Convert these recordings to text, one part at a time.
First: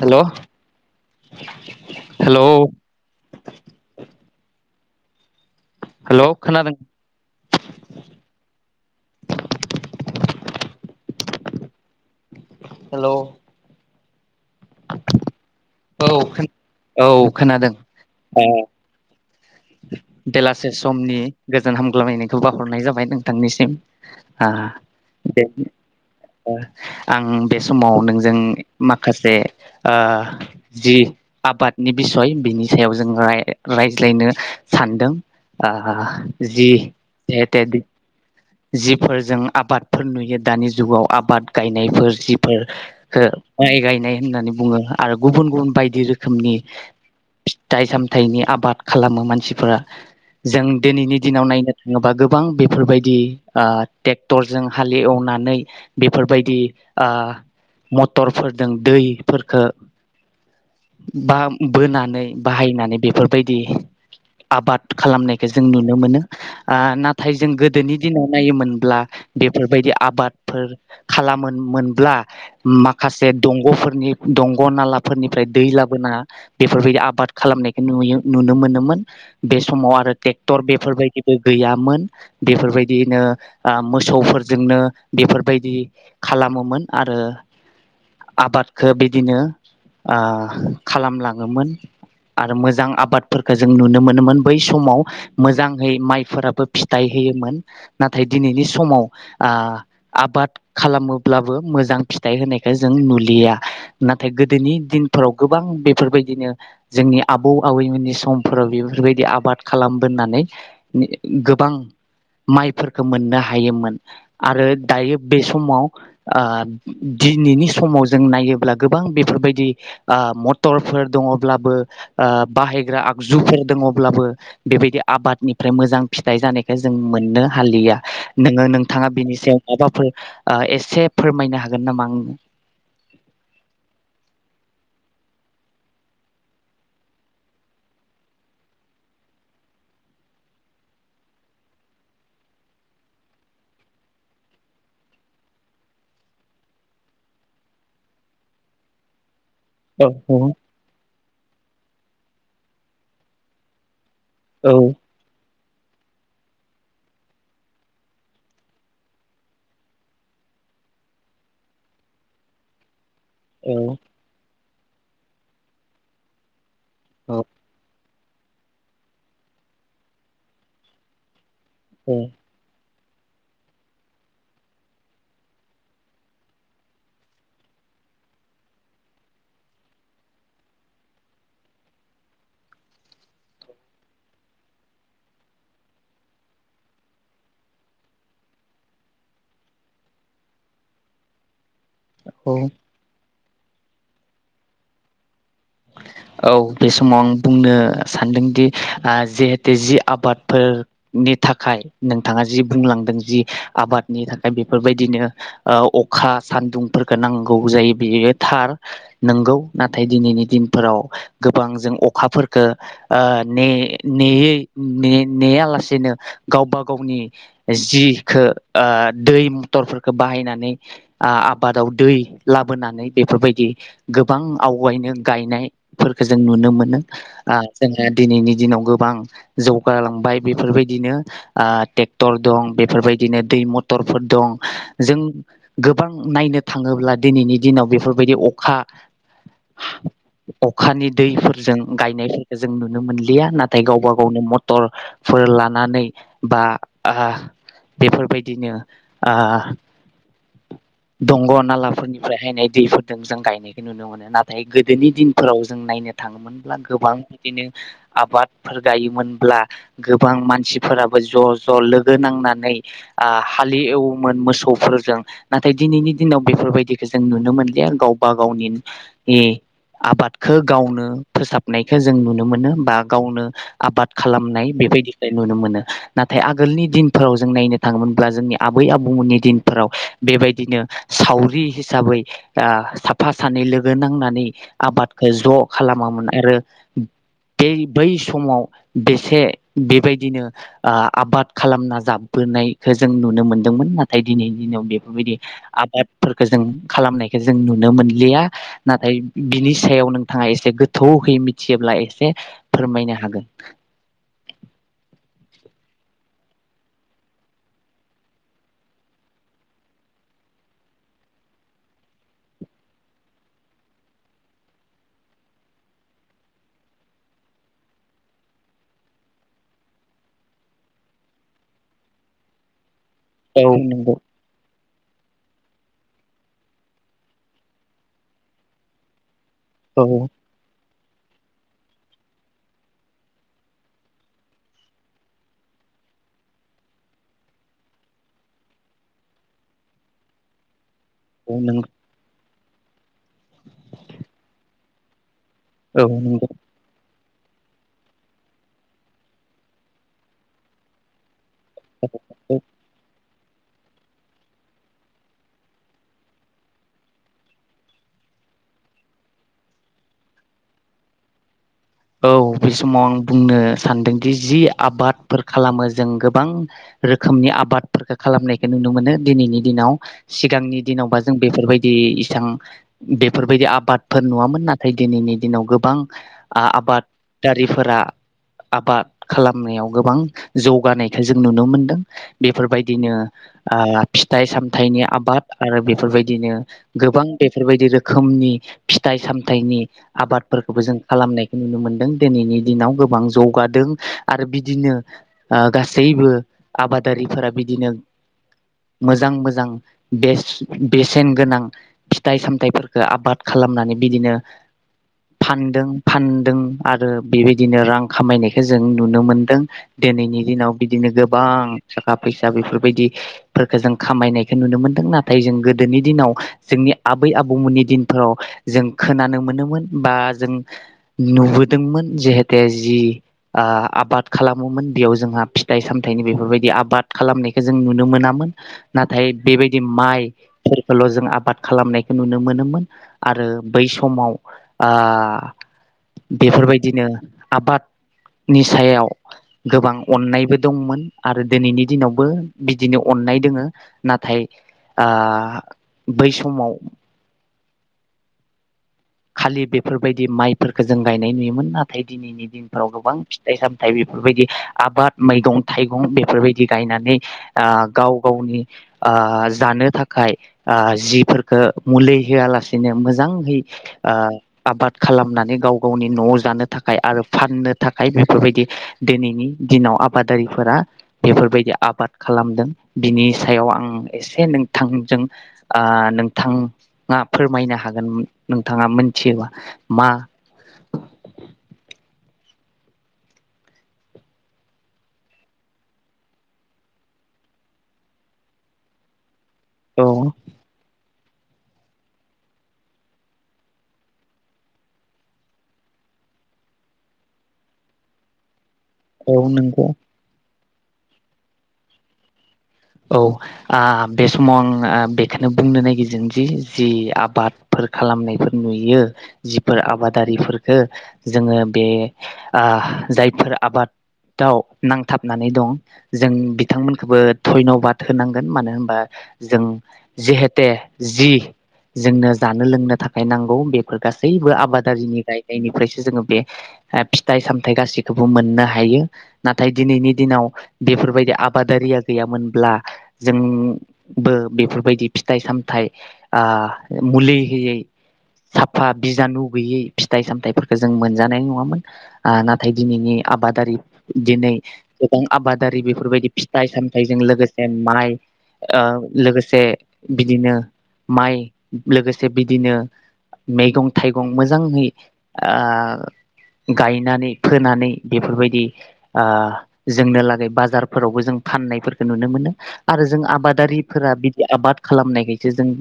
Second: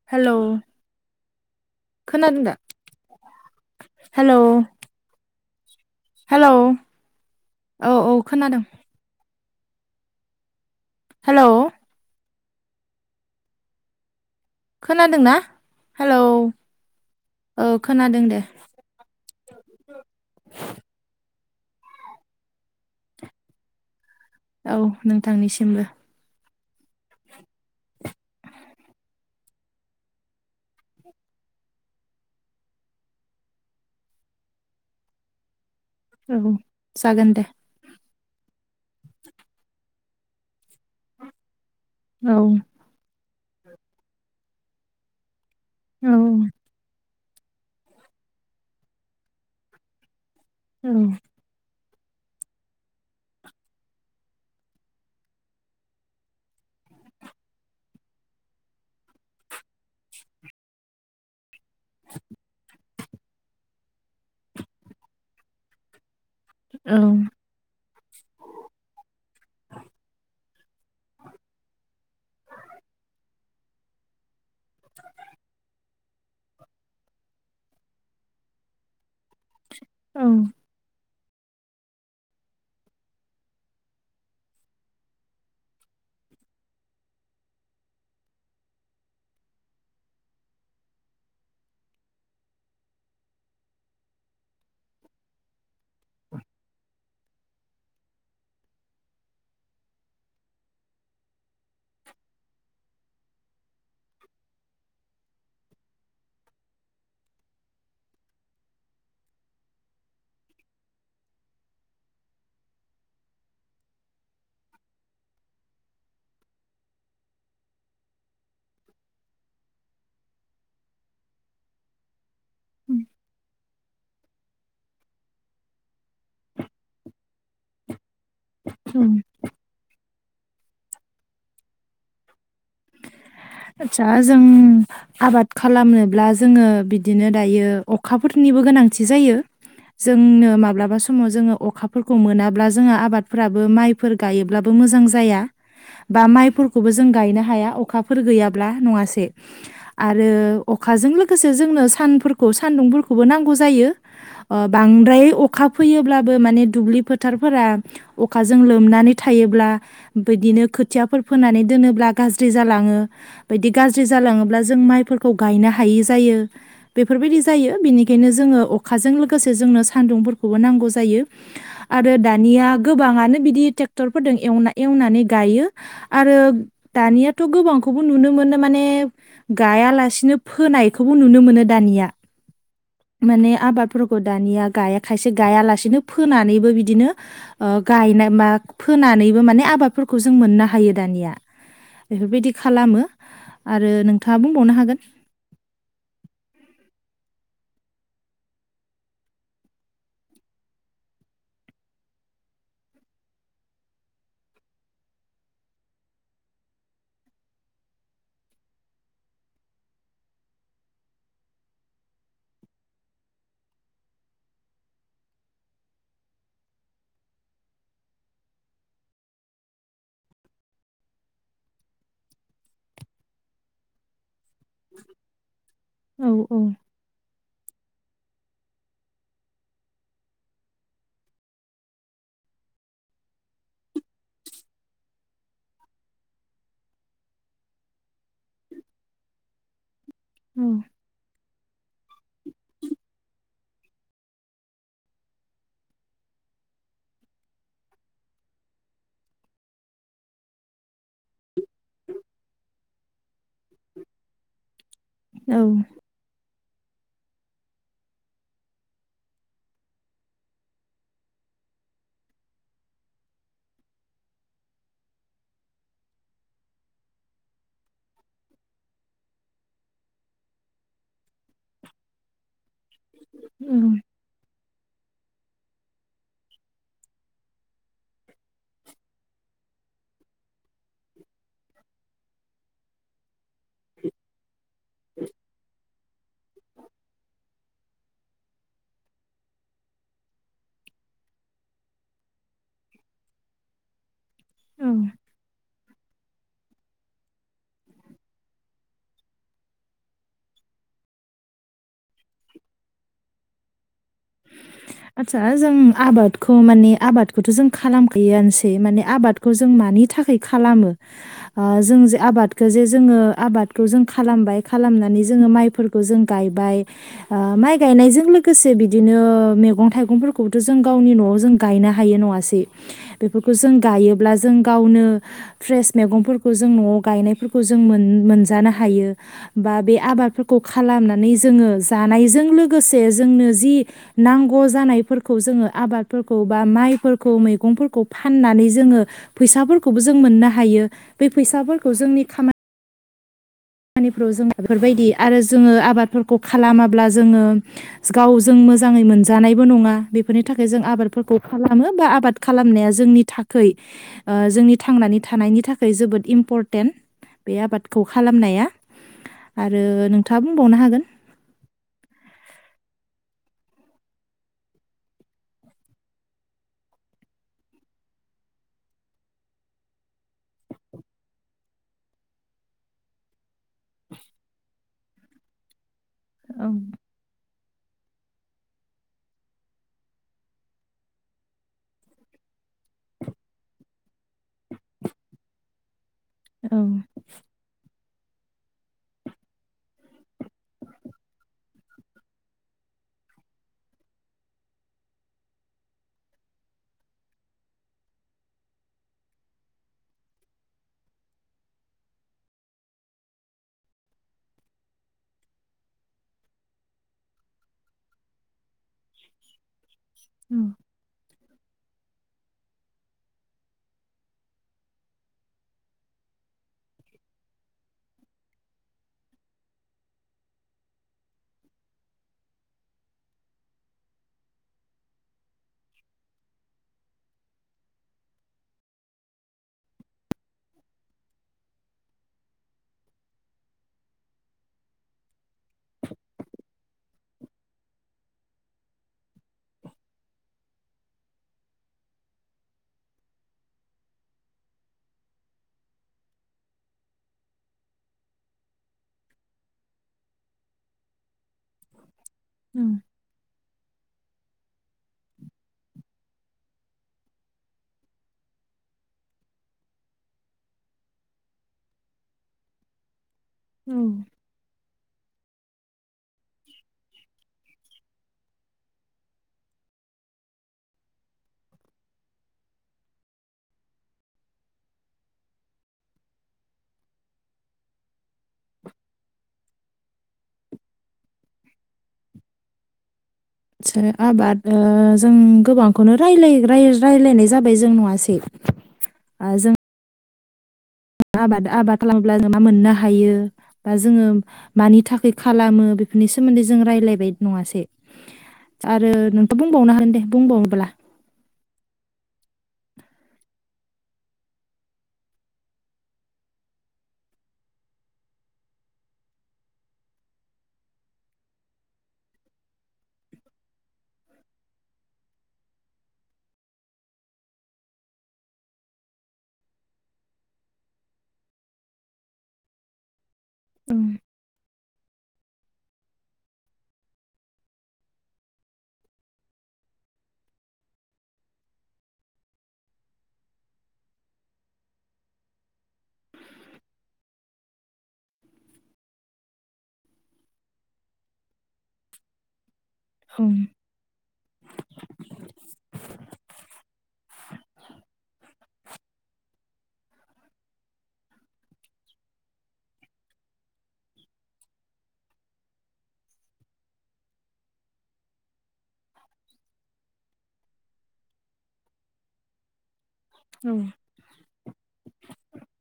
हेल' hello [inaudible] हेल' खोनादों दा hello hello hello खोनादों औ औ खोनादों हेलौ हेलौ खोनादोंना औ खोन- औ खोनादों खोनादों दे ओ बेलासे समनि गोजोन हामग्लायनायखौ बाहरनाय जाबाय नोंथांनिसिम औ नोंथांनिसिमबो ओ आं बे समाव नोंजों माखासे ओ जि आबादनि बिसय बिनि सायाव जों राय रायज्लायनो सानदों आ औ जि जागोन दे जिहेथेदि जिफोर जों आबादफोर नुयो दानि जुगाव आबाद गायनायफोर औ जिफोर खो माइ गायनाय होननानै बुङो आरो गुबुन गुबुन बायदि औ रोखोमनि फिथाइ सामथायाइनि आबाद खालामो। मानसिफोरा जों दिनैनि दिनाव नायनो ङोबा गोबां बेफोरबायदि आ टेक्टरजों हाले एवनानै बेफोरबायदि आ मटरफोरदों दै फोरखो बा बोनानै बाहायनानै बेफोरबायदि आबाद खालामनायखौ जों नुनो मोनो। आ औ नाथाय जों गोदोनि दिनाव नायोमोनब्ला बेफोरबायदि आबाद फोर खालामो मोन मोनब्ला माखासे दंग'फोरनि दंग' नालाफोरनिफ्राय दै लाब बोना बेफोरबायदि आबाद खालामनायखौ नुयो नुनो मोनोमोन। बे समाव आरो औ ट्रेक्टर बेफोरबायदि गैयामोन बेफोरबायदिनो ओ मोसौफोरजोंनो बेफोरबायदि खालामोमोन आरो आबादखौ बिदिनो ओ खालामलाङोमोन आरो मोजां आबादफोरखौ जों जों नुनो मोनोमोन बै समाव मोजांहै माइफोराबो फिथाइ होयोमोन नाथाय दिनैनि समाव ओ आबाद खालामोब्लाबो मोजां फिथाइ होनायखो जों नुलिया नाथाय गोदोनि दिनफोराव गोबां बेफोरबायदिनो जोंनि आबौ आबैमोननि सम फोराव बेफोरबायदि आबाद खालामबोनानै गोबां माइफोरखौ मोननो हायोमोन आरो दायो बे समाव ओ दिनैनि समाव जों नायोब्ला गोबां बेफोरबायदि ओ मथरफोर दङब्लाबो ओ बाहायग्रा जुफोर दङब्लाबो बेबायदि आबादनिफ्राय मोजां फिथाइ जानायखाय जों मोननो हालिया। नोङो नोंथाङा औ बिनि सायाव माबाफोर ओ एसे फोरमायनो हागोन नामा आंनो? आदसा जों आबाद खालामनोब्ला जोङो बिदिनो दायो अखाफोरनिबो गोनांथि जायो जोंनो माब्लाबा समाव जोङो अखाफोरखौ मोनाब्ला जोङो आबादफोराबो माइफोर गायोब्लाबो मोजां जाया बा माइफोरखौबो जों गायनो हाया अखा फोर गैयाब्ला नङासे औ आरो अखाजों लो लोगोसे जोंनो सानफोरखौ सान्दुंफोरखौबो नांगौ जायो ओ बांद्राय अ अखा फैयोब्लाबो माने दुब्लि फोथारफोरा अखाजों लोमनानै थायोब्ला बिदिनो खोथियाफोर फोनानै दोनोब्ला गाज्रि जालाङो बायदि औ गाज्रि जालाङोब्ला जों माइफोरखौ गायनो हायै जायो बेफोरबायदि औ जायो बिनि बेखायनो जोङो अखाजों लोगोसे जोंनो सान्दुंफोरखौबो नांगौ जायो आरो दानिया गोबाङानो बिदि ट्रेक्टरफोरजों एवना एवनानै गायो आरो दानियाथ' गोबांखौ खौबो नुनो मोनो माने गायालासेनो फोनायखौबो नुनो मोनो दानिया माने आबादफोरखौ दानिया गाया खायसे गायालासेनो फोनानैबो बिदिनो ओ गायनाय मा फोनानैबो माने आबादफोरखौ जों मोननो हायो दानिया औ एफोरबायदि आरो नोंथाङा बुंबावनो हागोन औ बे समाव आं बुंनो सानदोंदि ओ जिहेतु जि आबादफोरनि थाखाय नोंथाङा जि बुंलांदों जि आबादनि थाखाय बेफोरबायदिनो ओ अखा सान्दुंफोरखौ नांगौ जायो बेयो थार नंगौ नाथाय दिनैनि दिन फोराव गोबां जों अखाफोरफोरखौ ओ ने नेयै ने नेया लासेनो गावबा गावनि जिखो ओ दै मथरखो बाहायनानै ओ आबादाव दै लाबोनानै बेफोरबायदि गोबां आवगायनो गायनाय फोरखो औ जों औ नुनो मोनो आञजोंहा दिनैनि दिनाव गोबां जौगालांबाय बेफोरबायदिनो आ ट्रेक्टर दं बेफोरबायदिनो दै मथरफोर दं जों गोबां नायनो थाङोब्ला दिनैनि दिनाव बेफोरबायदि अखा हा अखानि दैफोर जों गायनायफोरखौ जों नुनो मोनलिया नाथाय गावबा गावनो मटरफोर लानानै बा बेफोरबायदिनो आ दंग' नालाफोरनिफ्राय हायनाय दैफोरजों जों गायनायखौ नुनो मोनो नाथाय गोदोनि दिन औ फोराव जों नायनो थाङोमोन गोबां बिदिनो आबादफोर गायोमोनब्ला गोबां मानसिफोराबो ज' ज' लोगो नांनानै ओ हालेवोमोन मोसौफोरजों नाथाय दिनैनि दिनाव बेफोरबायदिखौ जों नुनो मोनलिया गावबा गावनि आबादखौ गावनो फोसाबनायखो जों नुनो मोनो बा गावनो औ आबाद खालामनाय बेदिख नुनो मोनो नाथाय आगोलनि दिनफोराव जों नायनो थाङोमोनब्ला जोंनि आबै आबौमोननि दिनफोराव बेबायदिनो सावरि हिसाबै ओ साफा सानै लोगो नांनानै आबादखौ ज' खालामामोन आरो बे बै समाव बेसे बेबायदिनो ओ आबाद खालामना जाबबोनायखौ जों नुनो मोनदोंमोन नाथाय दिनैनि दिनाव औ बेफोरबायदि आबादफोरखौ जों खालामनायखौ जों नुनो मोनलिया नाथाय बिनि सायाव नोंथाङा एसे गोथौहै मिथियोब्ला एसे फोरमायनो हागोन आदचसा जों आबादखौ माने आबादखौथ' जों खालामखायोआनोसै माने आबादखौ जों मानि थाखाय खालामो ओ जों जे आबादखौ जे जोङो आबादखौ जों खालामबाय खालामनानै जोङो माइफोरखौ जों गायबाय ओ माइ गायनायजों लोगोसे बिदि बिदिनो मैगं थाइगंफोरखौबोथ' जों गावनि न'आव जों गायनो हायो नङासै बेफोरखौ औ जों नंगौ गायोब्ला जों गावनो फ्रेस मैगंफोरखौ जों न'आव गायनायफोरखौ जों मोनजानो हायो बा बे औ आबादफोरखौ खालामनानै नै जोङो जानायजों लोगोसे जोंनो जि नांगौ जानायफोरखौ जोङो आबादफोरखौ बा माइफोरखौ मैगंफोरखौ फाननानै जोङो फैसाफोरखौबो जों मोननो हायो बे औ नंगौ फैसाफोरखौ जोंनि खामानि खामानिफ्राव जोंहा बेफोरबायदि आरो जोङो औ आबादफोरखौ नंगौ खालामाब्ला जोङो गावजों मोजाङै मोनजानायबो नङा बेफोरनि थाखाय जों आबादफोरखौ खालामो बा आबाद औ खालामनाया जोंनि थाख खै ओ जोंनि थांनानै थानायनि थाखाय जोबोद इम्परटेन्ट बे आबादखौ खालामनाया आरो नोंथाङा बुंबावनो हागोन औ बे समाव आं बुंनो सानदोंदि जि आबादफोर खालामो जों गोबां रोखोमनि आबादफोरखौ खालामनायखौ नुनो मोनो दिनैनि दिनाव सिगांनि दिनावबा जों बेफोरबायदि इसां बेफोरबायदि आबाद आबादफोर नुआमोन ना नाथाय दिनैनि दिनाव गोबां आ औ आबाद दारिफोरा आबाद खालामनायाव गोबां जौगानायखौ जों नुनो मोनदों बेफोरबायदिनो ओ फिथाइ सामथाइनि आबाद आरो बेफोरबायदि बिदिनो औ गोबां बेफोरबायदि रोखोम खोमनि फिथाइ सामथाइनि आबादफोरखौबो जों खालामनायखौ नुनो मोनदों दिनैनि दिनाव गोबां जौगादों आरो बिदिनो ओ गासैबो आबादारिफोरा बिदिनो मोजां मोजां बे बेसेन गोनां फिथाइ सामथाइफोरफोरखौ आबाद खालामनानै बिदिनो फानदों । फानदों आरो बेबायदिनो रां खामायनाय औ [unintelligible] गोबां थाखा फैसा बेफोरबायदिफोरखौ जों खामायनायखौ नुनो मोनदों नाथाय जों गोदोनि दिनाव जोंनि आबै आबौमोननि दिनफोराव जों खोनानो मोनोमोन बा जों नुबोदोंमोन जिहेते जि आ आबाद खालामोमोन बेयाव जोंहा फिथाइ सामथायाइनि बेफोरबायदि आबाद खालामनायखौ जों नुनो मोनामोन नाथाय बेबायदि माइफोरखौल' जों आबाद खालामनायखौ नुनो मोनोमोन आरो बै समाव बेफोरबायदिनो आबादनि सायाव गोबां अननायबो दंमोन आरो दिनैनि दिनावबो बिदिनो अननाय दोङो नाथाय आ बै समाव खालि बेफोरबायदि माइफोरखौ जों गायनाय नुयो । मोन नाथाय दिनैनि दिनफोराव गोबां फिथाइ साम नाथाय बेफोरबायदि आबाद मैगं थाइगं बेफोरबायदि गायनानै ओ गाव गावनि ओ जानो थाखाय ओ जिफोरखो मुलि होआलासिनो मोजाङहै औ आ आबाद खालामनानै गाव गावनि न'आव जानो थाखाय आरो फाननो थाखाय बेफोरबायदि दिनैनि दिनाव आबादारिफोरा बेफोरबायदि आबाद खालामदों बिनि सायाव आं एसे नोंथांजों ओ नोंथाङा फोरमायनो हागोन । थाङा मोनथियोबा मा सो आबाद ओ जों गोबांखौनो रायलाय राय रायलायनाय जाबाय जों नङासै आ औ आबाद [inaudible] मा मोननो हायो बा जोङो मानि थाखाय खालामो बेफोरनि सोमोन्दै जों रायज्लायबाय नङासै? आरो औ नोंथ' नंगौ बुंबावनो हागोन दे बुंबाव ब्ला औ आ बे समाव आं आ बेखौनो बुंनो नागिरजोंजि जि आबादफोर खालामनायफोर नुयो जिफोर आबादारि फोरखो जोङो बे आ जायफोर आबादाव नांथाबनानै दं जों बिथांमोनखोबो धयन्बाद होनांगोन मानो होमबा जों जिहेते जि जोंनो जानो लोंनो थाख खाय नांगौ बेफोर गासैबो आबाद [unintelligible] गायनायनिफ्रायसो जोङो बे आ फिथाइ-सामथाय गासिखौबो मोननो हायो नाथाय दिनैनि दिनाव बेफोरबायदि आबादारिया गैयामोनब्ला जोंबो बेफोरबायदि फिथाइ सामथाय आ मुलि होयै साफा बिजानु गैयै फिथाइ सामथाय फोरखौ जों मोनजानाय नङामोन आ नाथाय दिनैनि आबादारि दिनै गोबां आबादारि बेफोरबायदि फिथाइ साम लोगोसे माइ ओ लोगोसे बिदिनो माइ लोगोसे बिदिनो मैगं थाइगं मोजांङै आ गायनानै फोनानै बेफोरबायदि आ जोंनो लागै बाजार फोरावबो जों फाननाय फोरखो नुनो मोनो । आरो जों आबादारिफोरा बिदि आबाद खालामनायखाय से जों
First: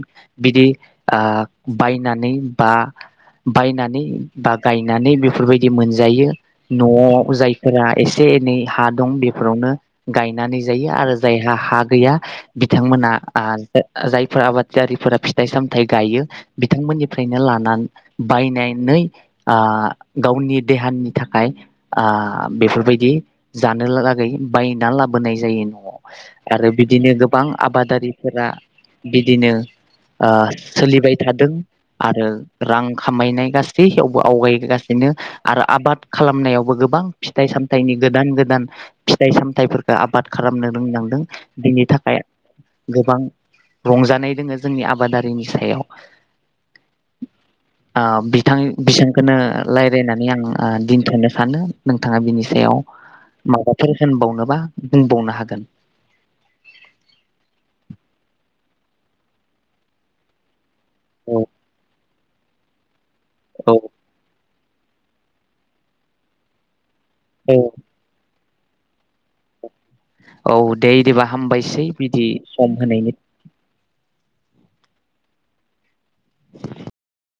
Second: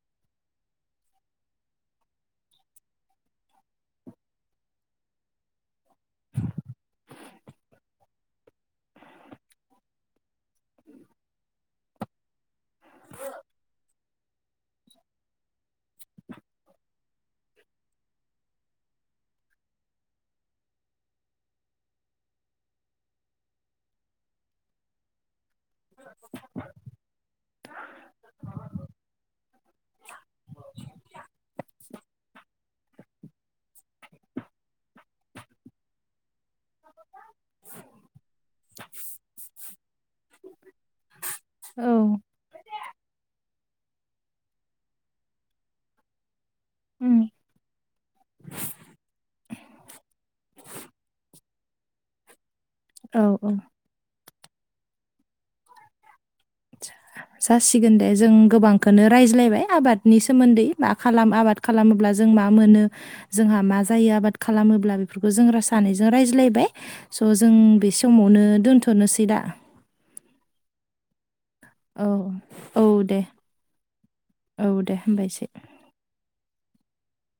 बिदि आ बायनानै बा बायनानै बा गायनानै बेफोरबायदि मोनजायो न'आव जायफोरा एसे एनै हा दं बेफोरावनो गायनानै जायो आरो जायहा हा गैया बिथांमोना आ जा जायफोर आबादजारिफोरा फिथाइ सामथाय गायो बिथांमोननिफ्रायनो लानान बायनानै आ गावनि देहानि थाखाय आ बेफोरबायदि जानो लागै बायना लाबोनाय जायो न'आव आरो बिदिनो गोबां आबादारिफोरा बिदिनो ओ सोलिबाय थादों आरो । रां खामायनाय गासैयावबो आवगायगासिनो आरो आबाद खालामनायावबो गोबां फिथाइ सामथाइनि गोदान गोदान फिथाइ सामथाइफोरखो आबाद खालामनो रोंलांदों बिनि औ थाखाय गोबां रंजानाय दोङो जोंनि आबादारिनि सायाव आ बिथां बिसांखोनो लायरायनानै आं आ दिनथ'नो सानो नोंथाङा बिनि सायाव औ औ माबाफोर होनबावनो बा बुंबावनो हागोन । जासिगोन दे जों गोबांखोनो रायज्लायबाय आबादनि सोमोन्दै। मा खालाम औ आबाद खालामोब्ला जों मा मोनो जोंहा मा औ जायो आबाद खालामोब्ला बेफोरखौ जों रा सानैजों रायज्लायबाय। स' जों औ बि समावनो दोन्थ'नोसै दा? औ दे इदिबा हामबायसै औ बिदि सम औ होनायनि दे औ दे हामबायसै।